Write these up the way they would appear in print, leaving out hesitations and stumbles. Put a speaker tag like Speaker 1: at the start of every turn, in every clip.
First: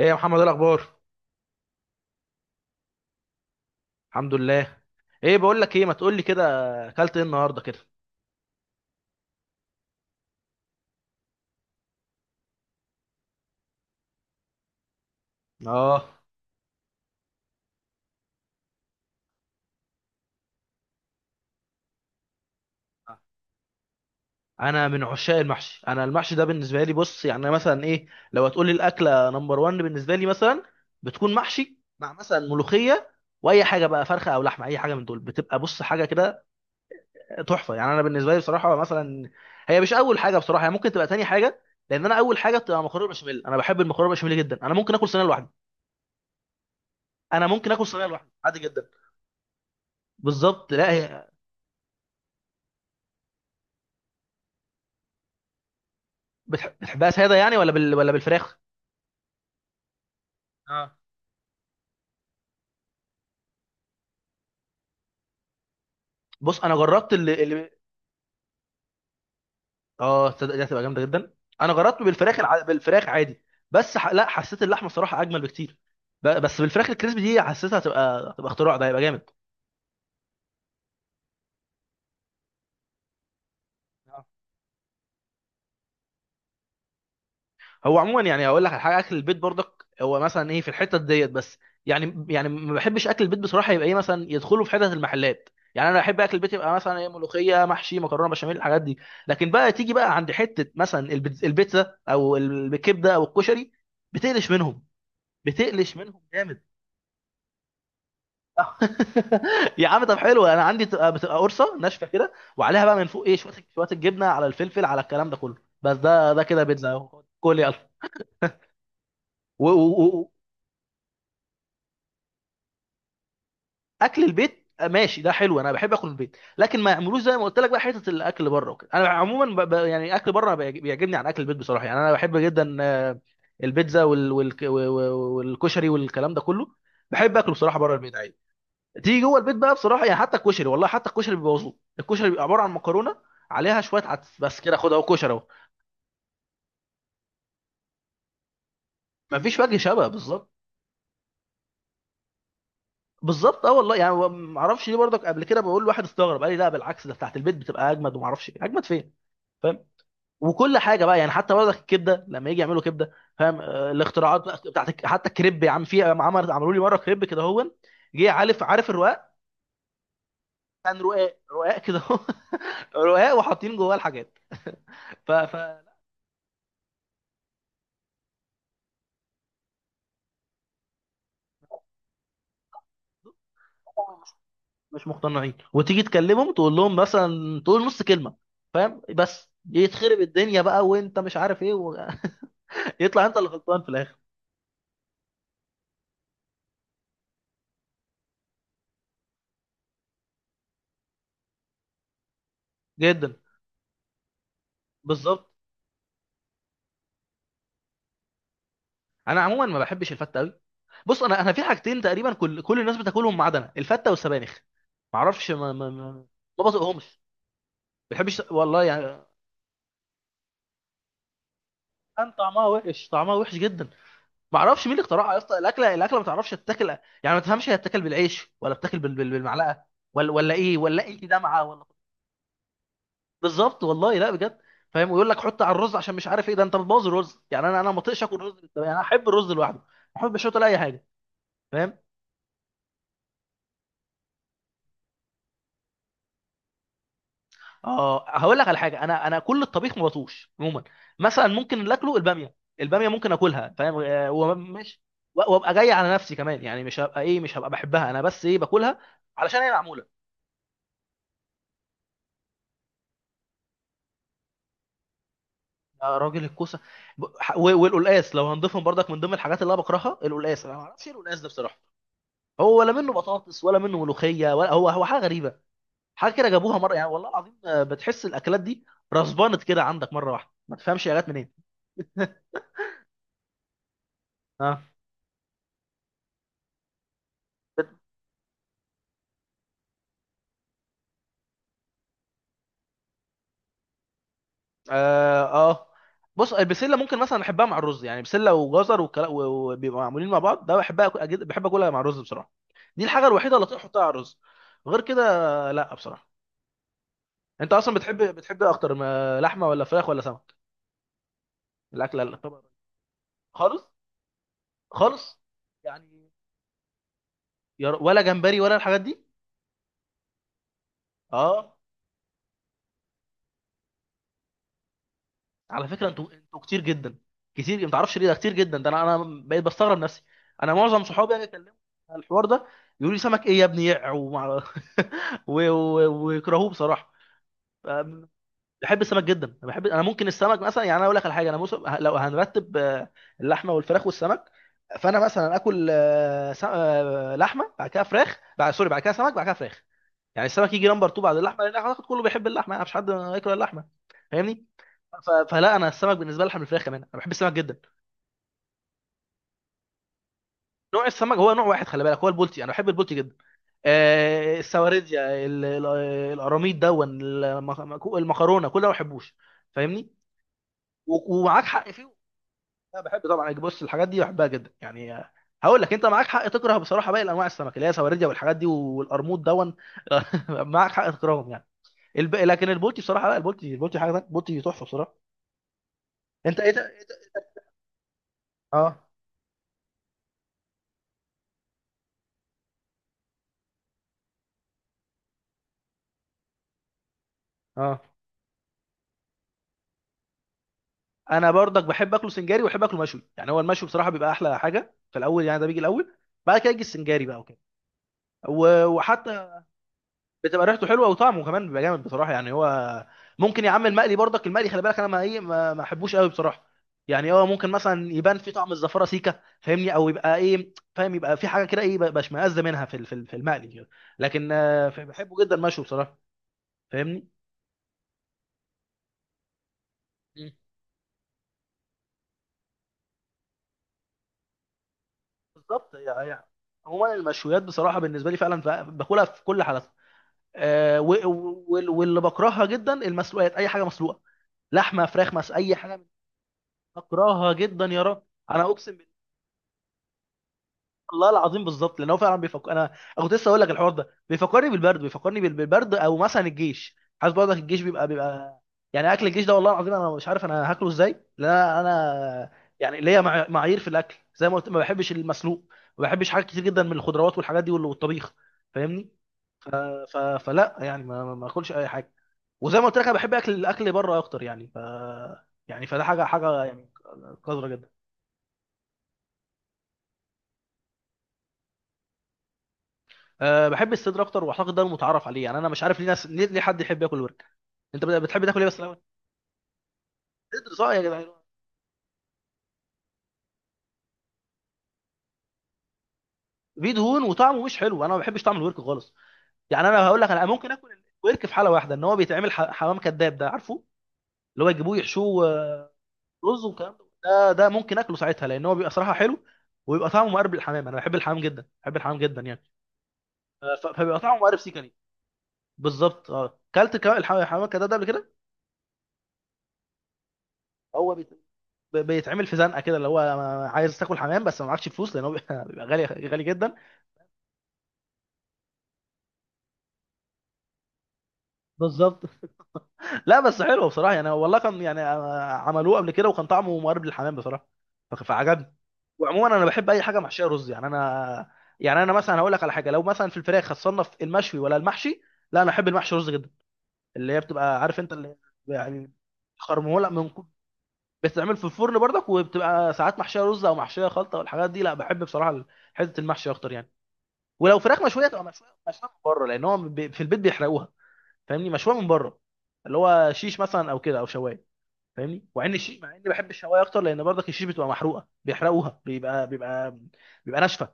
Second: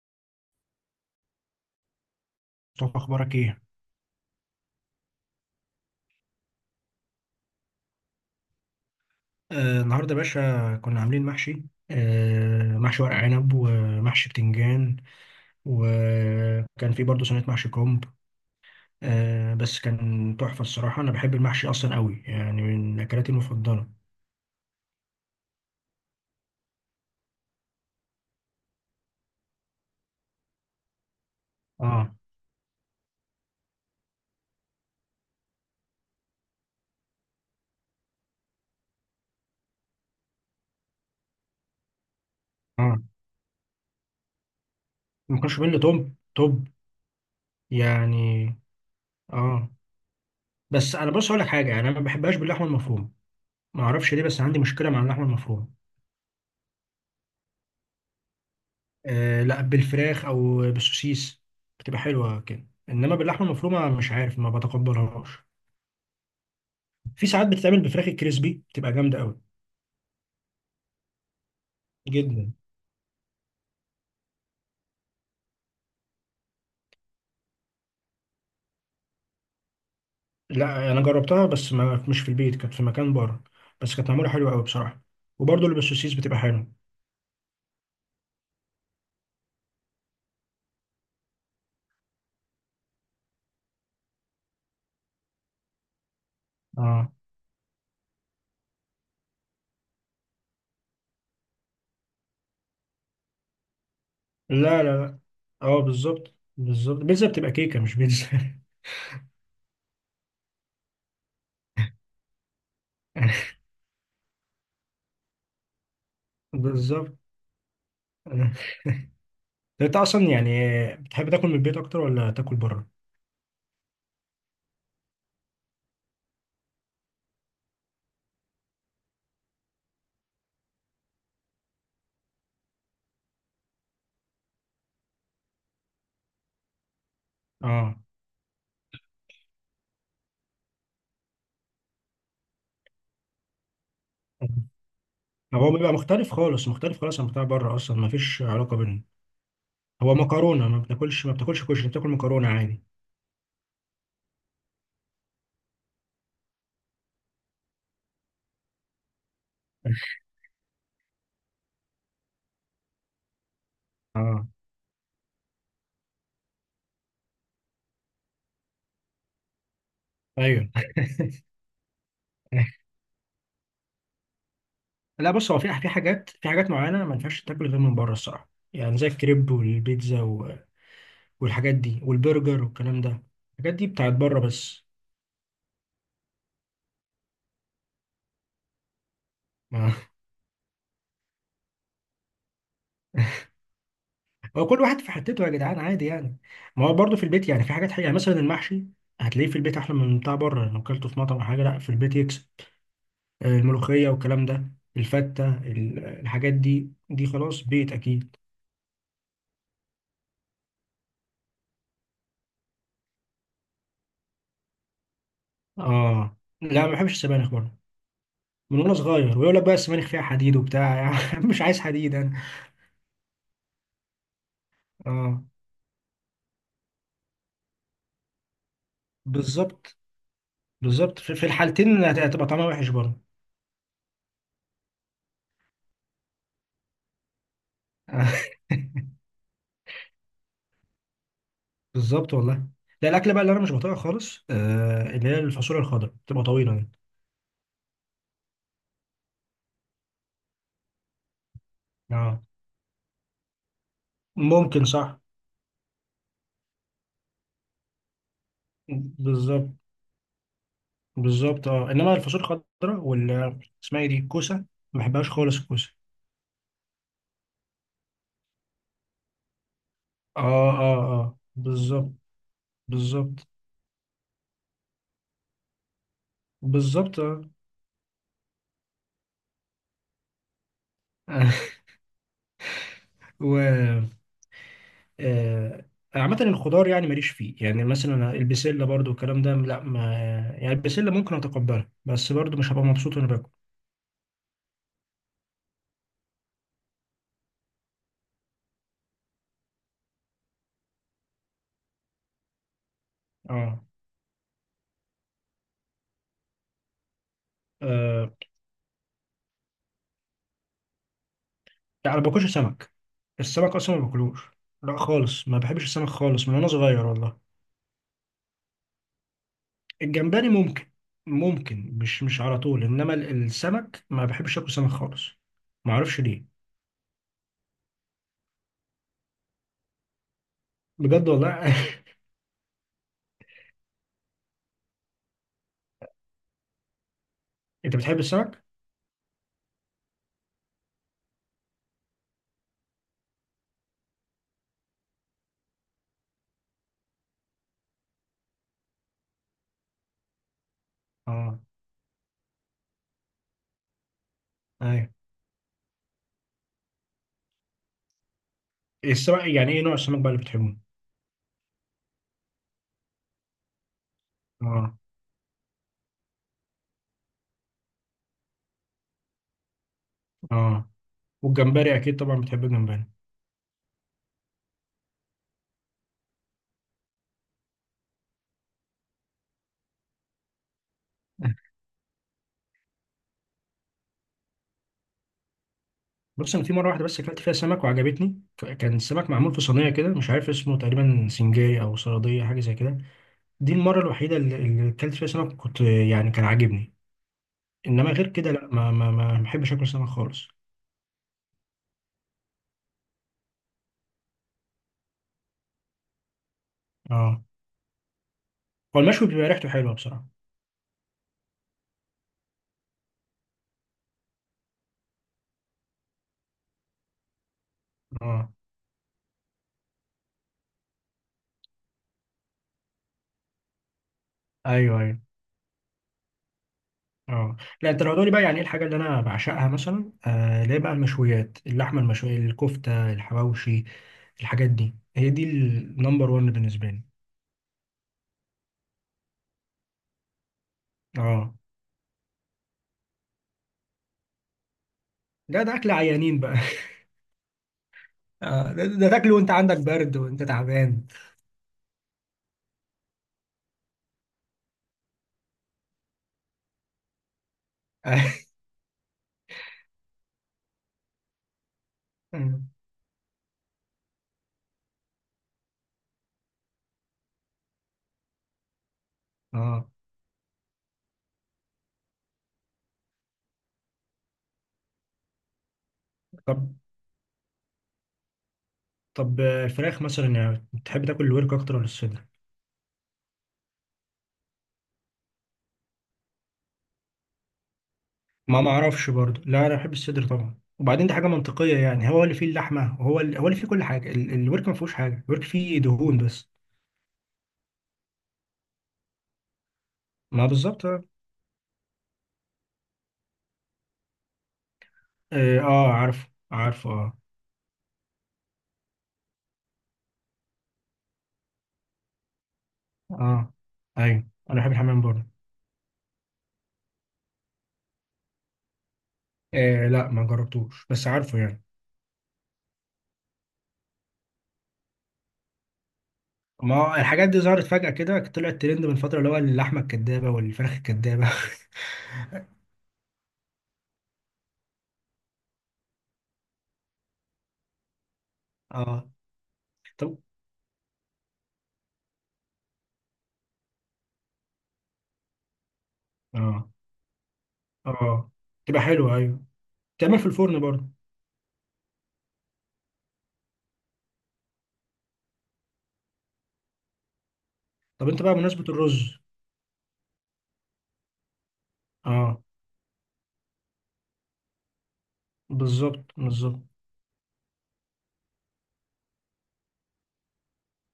Speaker 1: ايه يا محمد، إيه الاخبار؟
Speaker 2: مصطفى اخبارك ايه؟
Speaker 1: الحمد لله. ايه بقول لك ايه، ما تقول لي كده اكلت ايه النهارده كده؟
Speaker 2: آه، النهارده يا باشا كنا عاملين محشي. آه، محشي ورق عنب ومحشي بتنجان.
Speaker 1: اه،
Speaker 2: وكان في برضه صينيه محشي كرنب. آه بس كان تحفه الصراحه، انا بحب المحشي اصلا قوي، يعني من اكلاتي المفضله.
Speaker 1: انا من عشاق المحشي. انا المحشي ده بالنسبه لي، بص يعني أنا مثلا ايه، لو هتقول لي الاكله نمبر 1 بالنسبه لي مثلا، بتكون محشي
Speaker 2: اه
Speaker 1: مع مثلا ملوخيه، واي حاجه بقى فرخه او لحمه اي حاجه من دول، بتبقى بص حاجه كده تحفه يعني. انا بالنسبه لي بصراحه مثلا، هي مش اول حاجه بصراحه، هي ممكن تبقى تاني حاجه، لان انا اول حاجه بتبقى
Speaker 2: اه،
Speaker 1: مكرونه بشاميل. انا بحب المكرونه بشاميل جدا، انا ممكن اكل صينيه
Speaker 2: ما
Speaker 1: لوحدي.
Speaker 2: كانش بيقول لي توب توب
Speaker 1: انا ممكن اكل صينيه لوحدي
Speaker 2: يعني.
Speaker 1: عادي جدا.
Speaker 2: اه،
Speaker 1: بالظبط، لا
Speaker 2: بس انا
Speaker 1: هي.
Speaker 2: بص اقول لك حاجه، يعني انا ما بحبهاش باللحمه المفرومه، ما اعرفش ليه بس عندي مشكله مع اللحمه المفرومه.
Speaker 1: بتحبها ساده يعني، ولا ولا بالفراخ؟
Speaker 2: آه لا، بالفراخ او
Speaker 1: اه.
Speaker 2: بالسوسيس بتبقى حلوه كده، انما باللحمه المفرومه مش عارف ما بتقبلهاش.
Speaker 1: بص انا جربت
Speaker 2: في ساعات بتتعمل بفراخ الكريسبي بتبقى جامده قوي
Speaker 1: اه تصدق دي هتبقى جامده جدا. انا جربت
Speaker 2: جدا.
Speaker 1: بالفراخ عادي، لا حسيت اللحمه الصراحه اجمل بكتير. بس بالفراخ الكريسبي دي حسيتها هتبقى اختراع، ده هيبقى جامد.
Speaker 2: لا انا جربتها بس ما مش في البيت، كانت في مكان بره بس كانت معموله حلوه قوي بصراحه. وبرضه اللي بالسوسيس بتبقى حلوه.
Speaker 1: هو عموما يعني اقول لك على حاجه، اكل البيت برضك هو مثلا ايه في الحته ديت بس. يعني ما بحبش اكل البيت بصراحه، يبقى ايه مثلا يدخلوا في حته المحلات. يعني انا احب اكل البيت يبقى مثلا ايه
Speaker 2: اه.
Speaker 1: ملوخيه محشي مكرونه بشاميل الحاجات دي، لكن بقى تيجي بقى عند حته مثلا البيتزا او الكبده او الكشري، بتقلش
Speaker 2: لا لا
Speaker 1: منهم،
Speaker 2: لا. اه
Speaker 1: بتقلش منهم
Speaker 2: بالظبط
Speaker 1: جامد.
Speaker 2: بالظبط، بيتزا بتبقى كيكه مش بيتزا.
Speaker 1: يا عم طب حلو، انا عندي بتبقى قرصه ناشفه كده، وعليها بقى من فوق ايه شويه شويه الجبنه على الفلفل على الكلام ده كله. بس ده كده بيتزا
Speaker 2: بالظبط.
Speaker 1: اهو، كل يلا.
Speaker 2: طب
Speaker 1: و- و-
Speaker 2: انت اصلا
Speaker 1: و-
Speaker 2: يعني بتحب تاكل من البيت اكتر ولا تاكل بره؟
Speaker 1: اكل البيت ماشي ده حلو، انا بحب اكل البيت، لكن ما يعملوش زي ما قلت لك بقى حته الاكل بره وكده. انا عموما يعني اكل بره بيعجبني عن اكل البيت بصراحه. يعني انا بحب جدا البيتزا والكشري والكلام ده كله، بحب اكله بصراحه بره
Speaker 2: اه.
Speaker 1: البيت عادي. تيجي جوه البيت بقى بصراحه، يعني حتى الكشري والله، حتى الكشري بيبوظوه، الكشري بيبقى عباره عن مكرونه عليها شويه عدس بس، كده خد اهو كشري اهو.
Speaker 2: هو بيبقى مختلف خالص، مختلف خالص عن بتاع بره، اصلا ما فيش علاقه بينهم.
Speaker 1: مفيش وجه شبه
Speaker 2: هو
Speaker 1: بالظبط.
Speaker 2: مكرونه، ما بتاكلش كشري، بتاكل مكرونه عادي.
Speaker 1: بالظبط اه والله، يعني ما اعرفش ليه برضك. قبل كده بقول لواحد استغرب، قال لي لا بالعكس ده بتاعت البيت بتبقى اجمد، وما اعرفش إيه. اجمد فين؟ فاهم. وكل حاجه بقى يعني حتى برضك الكبده، لما يجي يعملوا كبده فاهم آه، الاختراعات
Speaker 2: اه.
Speaker 1: بقى بتاعت حتى الكريب. يا عم في عمل عملوا لي مره كريب كده، هو جه عارف، عارف الرقاق،
Speaker 2: ايوه.
Speaker 1: كان رقاق كده هو. رقاق وحاطين جواه الحاجات.
Speaker 2: لا بص، هو في
Speaker 1: لا،
Speaker 2: حاجات معينه، ما ينفعش تاكل غير من بره الصراحه، يعني زي الكريب والبيتزا والحاجات دي والبرجر والكلام ده. الحاجات دي بتاعت
Speaker 1: مش
Speaker 2: بره بس.
Speaker 1: مش مقتنعين، وتيجي تكلمهم تقول لهم مثلا تقول نص كلمه فاهم، بس
Speaker 2: ما-
Speaker 1: يتخرب الدنيا بقى وانت مش عارف ايه و... يطلع انت اللي غلطان في الاخر.
Speaker 2: هو كل واحد في حتته يا جدعان، عادي يعني. ما هو برضه في البيت، يعني في حاجات حقيقة، يعني مثلا المحشي هتلاقيه في البيت احلى من بتاع بره. لو اكلته في مطعم او حاجه لا، في البيت يكسب.
Speaker 1: جدا.
Speaker 2: آه، الملوخية والكلام ده. الفتة،
Speaker 1: بالظبط.
Speaker 2: الحاجات دي خلاص بيت أكيد.
Speaker 1: انا عموما ما بحبش الفته قوي. بص انا انا في حاجتين تقريبا كل الناس بتاكلهم ما عدا انا، الفته والسبانخ. ما اعرفش
Speaker 2: آه
Speaker 1: ما
Speaker 2: لا، ما بحبش
Speaker 1: بطيقهمش.
Speaker 2: السبانخ برضه.
Speaker 1: ما بحبش
Speaker 2: من
Speaker 1: والله
Speaker 2: وأنا
Speaker 1: يعني.
Speaker 2: صغير ويقول لك بقى السبانخ فيها حديد وبتاع. يعني مش عايز حديد
Speaker 1: كان
Speaker 2: أنا.
Speaker 1: طعمها وحش، طعمها وحش جدا. ما اعرفش مين اللي اخترعها يا
Speaker 2: آه
Speaker 1: اسطى، الاكله الاكله ما تعرفش تتاكل. يعني ما تفهمش هي تتاكل بالعيش ولا بتاكل بالمعلقه،
Speaker 2: بالظبط
Speaker 1: ولا ايه، ولا
Speaker 2: بالظبط،
Speaker 1: انت
Speaker 2: في
Speaker 1: دمعه ولا.
Speaker 2: الحالتين هتبقى طعمها وحش برضه.
Speaker 1: بالظبط والله لا بجد، فاهم. ويقول لك حط على الرز عشان مش عارف ايه، ده انت بتبوظ الرز. يعني انا انا ما اطيقش اكل رز بالسبانخ، يعني انا احب الرز لوحده، ما احبش احط عليه اي حاجه فاهم.
Speaker 2: بالظبط والله. لا الأكلة بقى اللي أنا مش بطيقها خالص، آه اللي هي الفاصوليا الخضراء بتبقى طويلة دي.
Speaker 1: اه هقول لك على حاجه، انا انا كل الطبيخ ما بطوش عموما. مثلا ممكن اللي اكله
Speaker 2: آه
Speaker 1: الباميه، الباميه ممكن اكلها فاهم آه،
Speaker 2: ممكن
Speaker 1: ومش
Speaker 2: صح.
Speaker 1: وابقى جاي على نفسي كمان، يعني مش هبقى ايه، مش هبقى بحبها انا، بس ايه باكلها علشان هي
Speaker 2: بالظبط
Speaker 1: معموله.
Speaker 2: بالظبط اه، انما الفاصوليا الخضراء وال اسمها ايه دي الكوسه، ما بحبهاش خالص الكوسه.
Speaker 1: يا راجل الكوسه. والقلقاس لو هنضيفهم برضك، من ضمن الحاجات اللي انا بكرهها
Speaker 2: اه
Speaker 1: القلقاس. انا ما
Speaker 2: اه
Speaker 1: اعرفش ايه
Speaker 2: اه
Speaker 1: القلقاس ده بصراحه،
Speaker 2: بالظبط.
Speaker 1: هو ولا منه
Speaker 2: بالظبط
Speaker 1: بطاطس ولا منه ملوخيه، ولا هو هو حاجه غريبه، حاجه كده جابوها مره يعني
Speaker 2: بالظبط
Speaker 1: والله
Speaker 2: اه.
Speaker 1: العظيم آه، بتحس الاكلات دي رسبانت كده عندك مره واحده، ما تفهمش يا جت منين.
Speaker 2: و
Speaker 1: اه.
Speaker 2: آه، عامة الخضار يعني ماليش فيه. يعني مثلا البسلة برضو والكلام ده لا ما. يعني البسلة ممكن اتقبلها بس برضو مش هبقى مبسوط وانا باكل.
Speaker 1: اه. آه. بص البسله ممكن مثلا احبها مع الرز، يعني بسله وجزر وبيبقوا معمولين مع بعض، ده بحبها بحب اكلها مع الرز بصراحه. دي الحاجه الوحيده اللي اطيق
Speaker 2: اه.
Speaker 1: احطها على الرز، غير كده لا بصراحه. انت اصلا بتحب
Speaker 2: آه،
Speaker 1: بتحب إيه اكتر، ما لحمه ولا فراخ ولا سمك؟
Speaker 2: يعني
Speaker 1: الاكله
Speaker 2: ما
Speaker 1: اللي
Speaker 2: باكلش
Speaker 1: طبعا.
Speaker 2: سمك، السمك
Speaker 1: خالص.
Speaker 2: اصلا ما باكلوش. لا
Speaker 1: خالص
Speaker 2: خالص، ما بحبش السمك
Speaker 1: يعني.
Speaker 2: خالص من وانا صغير والله.
Speaker 1: ولا جمبري ولا الحاجات دي؟
Speaker 2: الجمبري
Speaker 1: اه.
Speaker 2: ممكن مش على طول، انما السمك ما بحبش اكل سمك خالص.
Speaker 1: على
Speaker 2: ما
Speaker 1: فكره
Speaker 2: اعرفش
Speaker 1: انتوا
Speaker 2: ليه.
Speaker 1: انتوا كتير جدا، كتير ما تعرفش ليه ده كتير جدا. ده انا انا بقيت بستغرب نفسي، انا معظم
Speaker 2: بجد
Speaker 1: صحابي اجي اكلمهم
Speaker 2: والله.
Speaker 1: على الحوار ده يقول لي سمك ايه يا ابني ويكرهوه بصراحه. ف-
Speaker 2: انت بتحب السمك؟
Speaker 1: بحب السمك جدا، انا بحب، انا ممكن السمك مثلا، يعني انا اقول لك على حاجه، انا لو هنرتب آه، اللحمه والفراخ والسمك، فانا مثلا اكل آه، س... آه، لحمه بعد كده فراخ بعد سوري بعد كده سمك بعد كده فراخ. يعني السمك يجي نمبر 2 بعد
Speaker 2: اه.
Speaker 1: اللحمه، لان اعتقد كله بيحب اللحمه يعني مفيش حد ياكل اللحمه فاهمني.
Speaker 2: ايوه.
Speaker 1: فلا انا السمك بالنسبه لي احلى من الفراخ كمان، انا بحب السمك جدا.
Speaker 2: السمك يعني ايه نوع السمك بقى اللي بتحبه؟
Speaker 1: نوع السمك هو نوع واحد خلي بالك، هو البولتي، انا بحب البولتي جدا. آه
Speaker 2: اه.
Speaker 1: السواردية، ال- ال- القراميط دون، المكرونه، كل ده ما بحبوش فاهمني.
Speaker 2: اه.
Speaker 1: ومعاك حق
Speaker 2: والجمبري
Speaker 1: فيه.
Speaker 2: اكيد طبعا بتحب
Speaker 1: انا
Speaker 2: الجمبري.
Speaker 1: بحب طبعا يعني، بص الحاجات دي بحبها جدا يعني آه، هقول لك انت معاك حق تكره بصراحه باقي انواع السمك اللي هي سواردية والحاجات دي والقرموط دون. معاك حق تكرههم يعني. لكن البولتي بصراحه، لا البولتي حاجه تانية، البولتي تحفه بصراحه.
Speaker 2: بص
Speaker 1: انت
Speaker 2: انا
Speaker 1: ايه
Speaker 2: في
Speaker 1: ده؟
Speaker 2: مره واحده بس اكلت فيها سمك وعجبتني، كان
Speaker 1: اه.
Speaker 2: السمك معمول في صينيه كده مش عارف اسمه، تقريبا سنجاري او صياديه حاجه زي كده. دي المره الوحيده اللي اكلت فيها سمك، كنت يعني كان عاجبني.
Speaker 1: اه.
Speaker 2: انما غير كده لا، ما بحبش اكل سمك خالص.
Speaker 1: انا برضك بحب اكله سنجاري، وبحب اكله مشوي. يعني هو المشوي بصراحه بيبقى احلى حاجه في الاول يعني، ده بيجي الاول، بعد كده يجي السنجاري بقى
Speaker 2: اه.
Speaker 1: وكده. و-
Speaker 2: هو المشوي بيبقى
Speaker 1: وحتى
Speaker 2: ريحته حلوه بصراحه.
Speaker 1: بتبقى ريحته حلوه وطعمه كمان بيبقى جامد بصراحه، يعني هو ممكن يا عم المقلي برضك، المقلي خلي بالك انا ما ايه ما ما احبوش قوي بصراحه. يعني هو ممكن مثلا يبان
Speaker 2: اه
Speaker 1: في طعم الزفاره سيكه فاهمني، او يبقى ايه فاهم، يبقى في حاجه كده ايه بشمئز منها في المقلي كده، لكن آه،
Speaker 2: ايوه ايوه.
Speaker 1: بحبه جدا مشوي بصراحه فاهمني.
Speaker 2: اه لا، انت لو هتقولي بقى يعني ايه الحاجه اللي انا بعشقها، مثلا
Speaker 1: مم.
Speaker 2: آه اللي هي بقى المشويات، اللحمه المشويه، الكفته، الحواوشي. الحاجات دي هي دي
Speaker 1: بالظبط
Speaker 2: النمبر
Speaker 1: يعني،
Speaker 2: 1 بالنسبه لي.
Speaker 1: عموما المشويات بصراحه بالنسبه لي فعلا باكلها في كل حالاتها آه، و-
Speaker 2: اه.
Speaker 1: و- وال- واللي بكرهها جدا المسلوقات، اي حاجه مسلوقه لحمه فراخ
Speaker 2: ده
Speaker 1: اي
Speaker 2: اكل
Speaker 1: حاجه،
Speaker 2: عيانين بقى.
Speaker 1: بكرهها جدا يا رب. انا
Speaker 2: آه
Speaker 1: اقسم
Speaker 2: ده
Speaker 1: بالله،
Speaker 2: تاكله وانت عندك برد وانت تعبان.
Speaker 1: الله العظيم بالظبط، لان هو فعلا بيفكر، انا كنت لسه اقول لك الحوار ده بيفكرني بالبرد، بيفكرني بالبرد او مثلا الجيش. عايز برضك الجيش بيبقى بيبقى يعني اكل الجيش ده، والله العظيم انا مش عارف انا هاكله ازاي لان انا
Speaker 2: اه.
Speaker 1: يعني ليا معايير في الاكل، زي ما قلت ما بحبش المسلوق، ما بحبش حاجات كتير جدا من الخضروات والحاجات دي والطبيخ فاهمني. ف...
Speaker 2: آه.
Speaker 1: ف... فلا يعني ما اكلش اي حاجه. وزي ما قلت لك انا بحب اكل الاكل بره اكتر يعني ف، يعني فده حاجه حاجه
Speaker 2: طب.
Speaker 1: يعني قذره جدا.
Speaker 2: طب آه، الفراخ مثلا يعني بتحب تاكل الورك اكتر ولا الصدر؟
Speaker 1: أه بحب الصدر اكتر، واعتقد ده المتعارف عليه. يعني انا مش عارف ليه ناس ليه حد يحب ياكل ورك. انت بتحب تاكل ايه
Speaker 2: ما
Speaker 1: بس الاول؟
Speaker 2: اعرفش برضه. لا انا بحب الصدر طبعا،
Speaker 1: صدر صح يا
Speaker 2: وبعدين دي
Speaker 1: جدعان.
Speaker 2: حاجه منطقيه، يعني هو اللي فيه اللحمه، هو اللي فيه كل حاجه. الورك ما فيهوش حاجه، الورك فيه دهون بس.
Speaker 1: فيه دهون وطعمه مش حلو، انا ما بحبش طعم الورك خالص. يعني انا هقول لك، انا
Speaker 2: ما
Speaker 1: ممكن
Speaker 2: بالظبط.
Speaker 1: اكل الورك في حاله واحده، ان هو بيتعمل حمام كذاب ده عارفه، اللي هو يجيبوه يحشوه
Speaker 2: إيه،
Speaker 1: آه،
Speaker 2: اه عارف
Speaker 1: رز
Speaker 2: عارف
Speaker 1: والكلام ده،
Speaker 2: اه.
Speaker 1: ده ممكن اكله ساعتها لان هو بيبقى صراحه حلو، ويبقى طعمه مقرب للحمام. انا بحب الحمام جدا، بحب الحمام جدا يعني
Speaker 2: اه
Speaker 1: أه، فبيبقى
Speaker 2: ايوه
Speaker 1: طعمه مقرب
Speaker 2: انا بحب
Speaker 1: سيكا.
Speaker 2: الحمام برضه.
Speaker 1: بالظبط اه، كلت كمان الحمام ده ده قبل كده؟
Speaker 2: إيه لا، ما جربتوش بس
Speaker 1: هو
Speaker 2: عارفه يعني.
Speaker 1: بيتعمل في زنقه كده، اللي هو عايز تاكل حمام بس ما معكش فلوس لان هو بيبقى بيبقى غالي غالي جدا.
Speaker 2: ما هو الحاجات دي ظهرت فجأة كده، طلعت ترند من فترة اللي هو اللحمة الكدابة والفراخ الكدابة.
Speaker 1: بالظبط. لا بس حلو بصراحه يعني والله، كان يعني آه، عملوه قبل كده وكان طعمه مقارب للحمام بصراحه، فعجبني.
Speaker 2: اه.
Speaker 1: وعموما انا بحب اي
Speaker 2: طب.
Speaker 1: حاجه محشيه رز يعني انا. يعني انا مثلا هقول لك على حاجه، لو مثلا في الفراخ هتصنف المشوي ولا المحشي؟ لا انا احب المحشي رز جدا،
Speaker 2: اه.
Speaker 1: اللي هي بتبقى عارف انت
Speaker 2: اه
Speaker 1: اللي
Speaker 2: تبقى
Speaker 1: يعني
Speaker 2: حلوة ايوه.
Speaker 1: خرموله
Speaker 2: تعمل في
Speaker 1: من،
Speaker 2: الفرن برضه.
Speaker 1: بتتعمل في الفرن برضك، وبتبقى ساعات محشيه رز او محشيه خلطه والحاجات دي، لا بحب بصراحه حته المحشي اكتر يعني. ولو فراخ
Speaker 2: طب انت
Speaker 1: مشويه
Speaker 2: بقى
Speaker 1: تبقى
Speaker 2: بمناسبة
Speaker 1: مشويه، مشويه
Speaker 2: الرز.
Speaker 1: من بره، لان هو في البيت بيحرقوها فاهمني، مشويه من بره،
Speaker 2: اه
Speaker 1: اللي هو شيش مثلا او كده او شوايه فاهمني. وعن الشيش،
Speaker 2: بالظبط
Speaker 1: مع اني بحب
Speaker 2: بالظبط.
Speaker 1: الشوايه اكتر، لان برضك الشيش بتبقى محروقه، بيحرقوها، بيبقى ناشفه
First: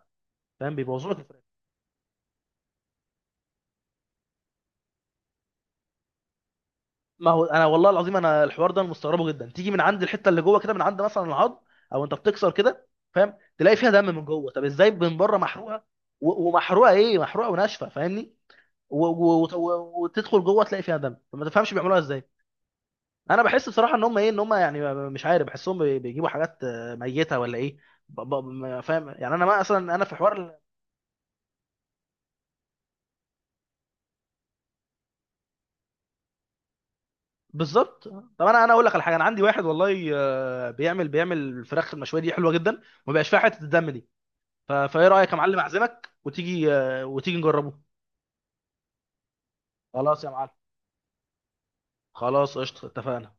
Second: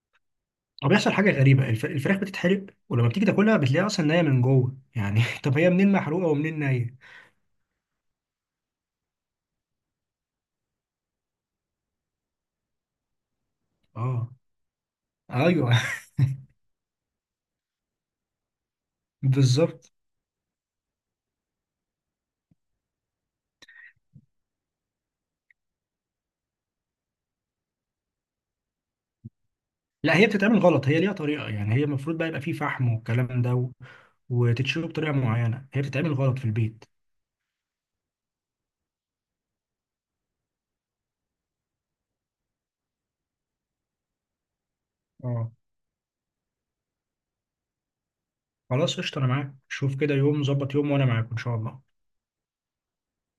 Speaker 1: فاهم،
Speaker 2: هو بيحصل
Speaker 1: بيبوظوا لك
Speaker 2: حاجة
Speaker 1: الفراخ.
Speaker 2: غريبة، الفراخ بتتحرق ولما بتيجي تاكلها بتلاقيها اصلا نية من جوه، يعني طب هي منين محروقة ومنين نية؟
Speaker 1: ما هو انا والله العظيم انا الحوار ده أنا مستغربه جدا، تيجي من عند الحته اللي جوه كده من عند مثلا العظم، او انت بتكسر كده فاهم، تلاقي فيها دم من
Speaker 2: اه
Speaker 1: جوه. طب ازاي من بره
Speaker 2: ايوه.
Speaker 1: محروقه و- ومحروقه ايه، محروقه وناشفه فاهمني، و- و- وت-
Speaker 2: بالظبط.
Speaker 1: و- وتدخل جوه تلاقي فيها دم، ما تفهمش بيعملوها ازاي. انا بحس بصراحه ان هم ايه، ان هم يعني مش عارف، بحسهم بيجيبوا حاجات آه، ميته ولا ايه، ما فاهم يعني انا ما اصلا انا في
Speaker 2: لا هي
Speaker 1: حوار.
Speaker 2: بتتعمل غلط، هي ليها طريقة، يعني هي المفروض بقى يبقى فيه فحم والكلام ده وتتشرب بطريقة معينة، هي بتتعمل غلط في البيت.
Speaker 1: بالظبط. طب انا انا اقول لك على حاجه، انا عندي واحد والله آه، بيعمل الفراخ المشويه دي حلوه جدا، ما بقاش فيها حته الدم دي. فايه رايك يا
Speaker 2: اه
Speaker 1: معلم، اعزمك وتيجي آه، وتيجي نجربه.
Speaker 2: خلاص قشطة، أنا معاك. شوف كده
Speaker 1: خلاص يا
Speaker 2: يوم
Speaker 1: معلم،
Speaker 2: ظبط، يوم وأنا معاك إن شاء الله.
Speaker 1: خلاص قشطه اتفقنا.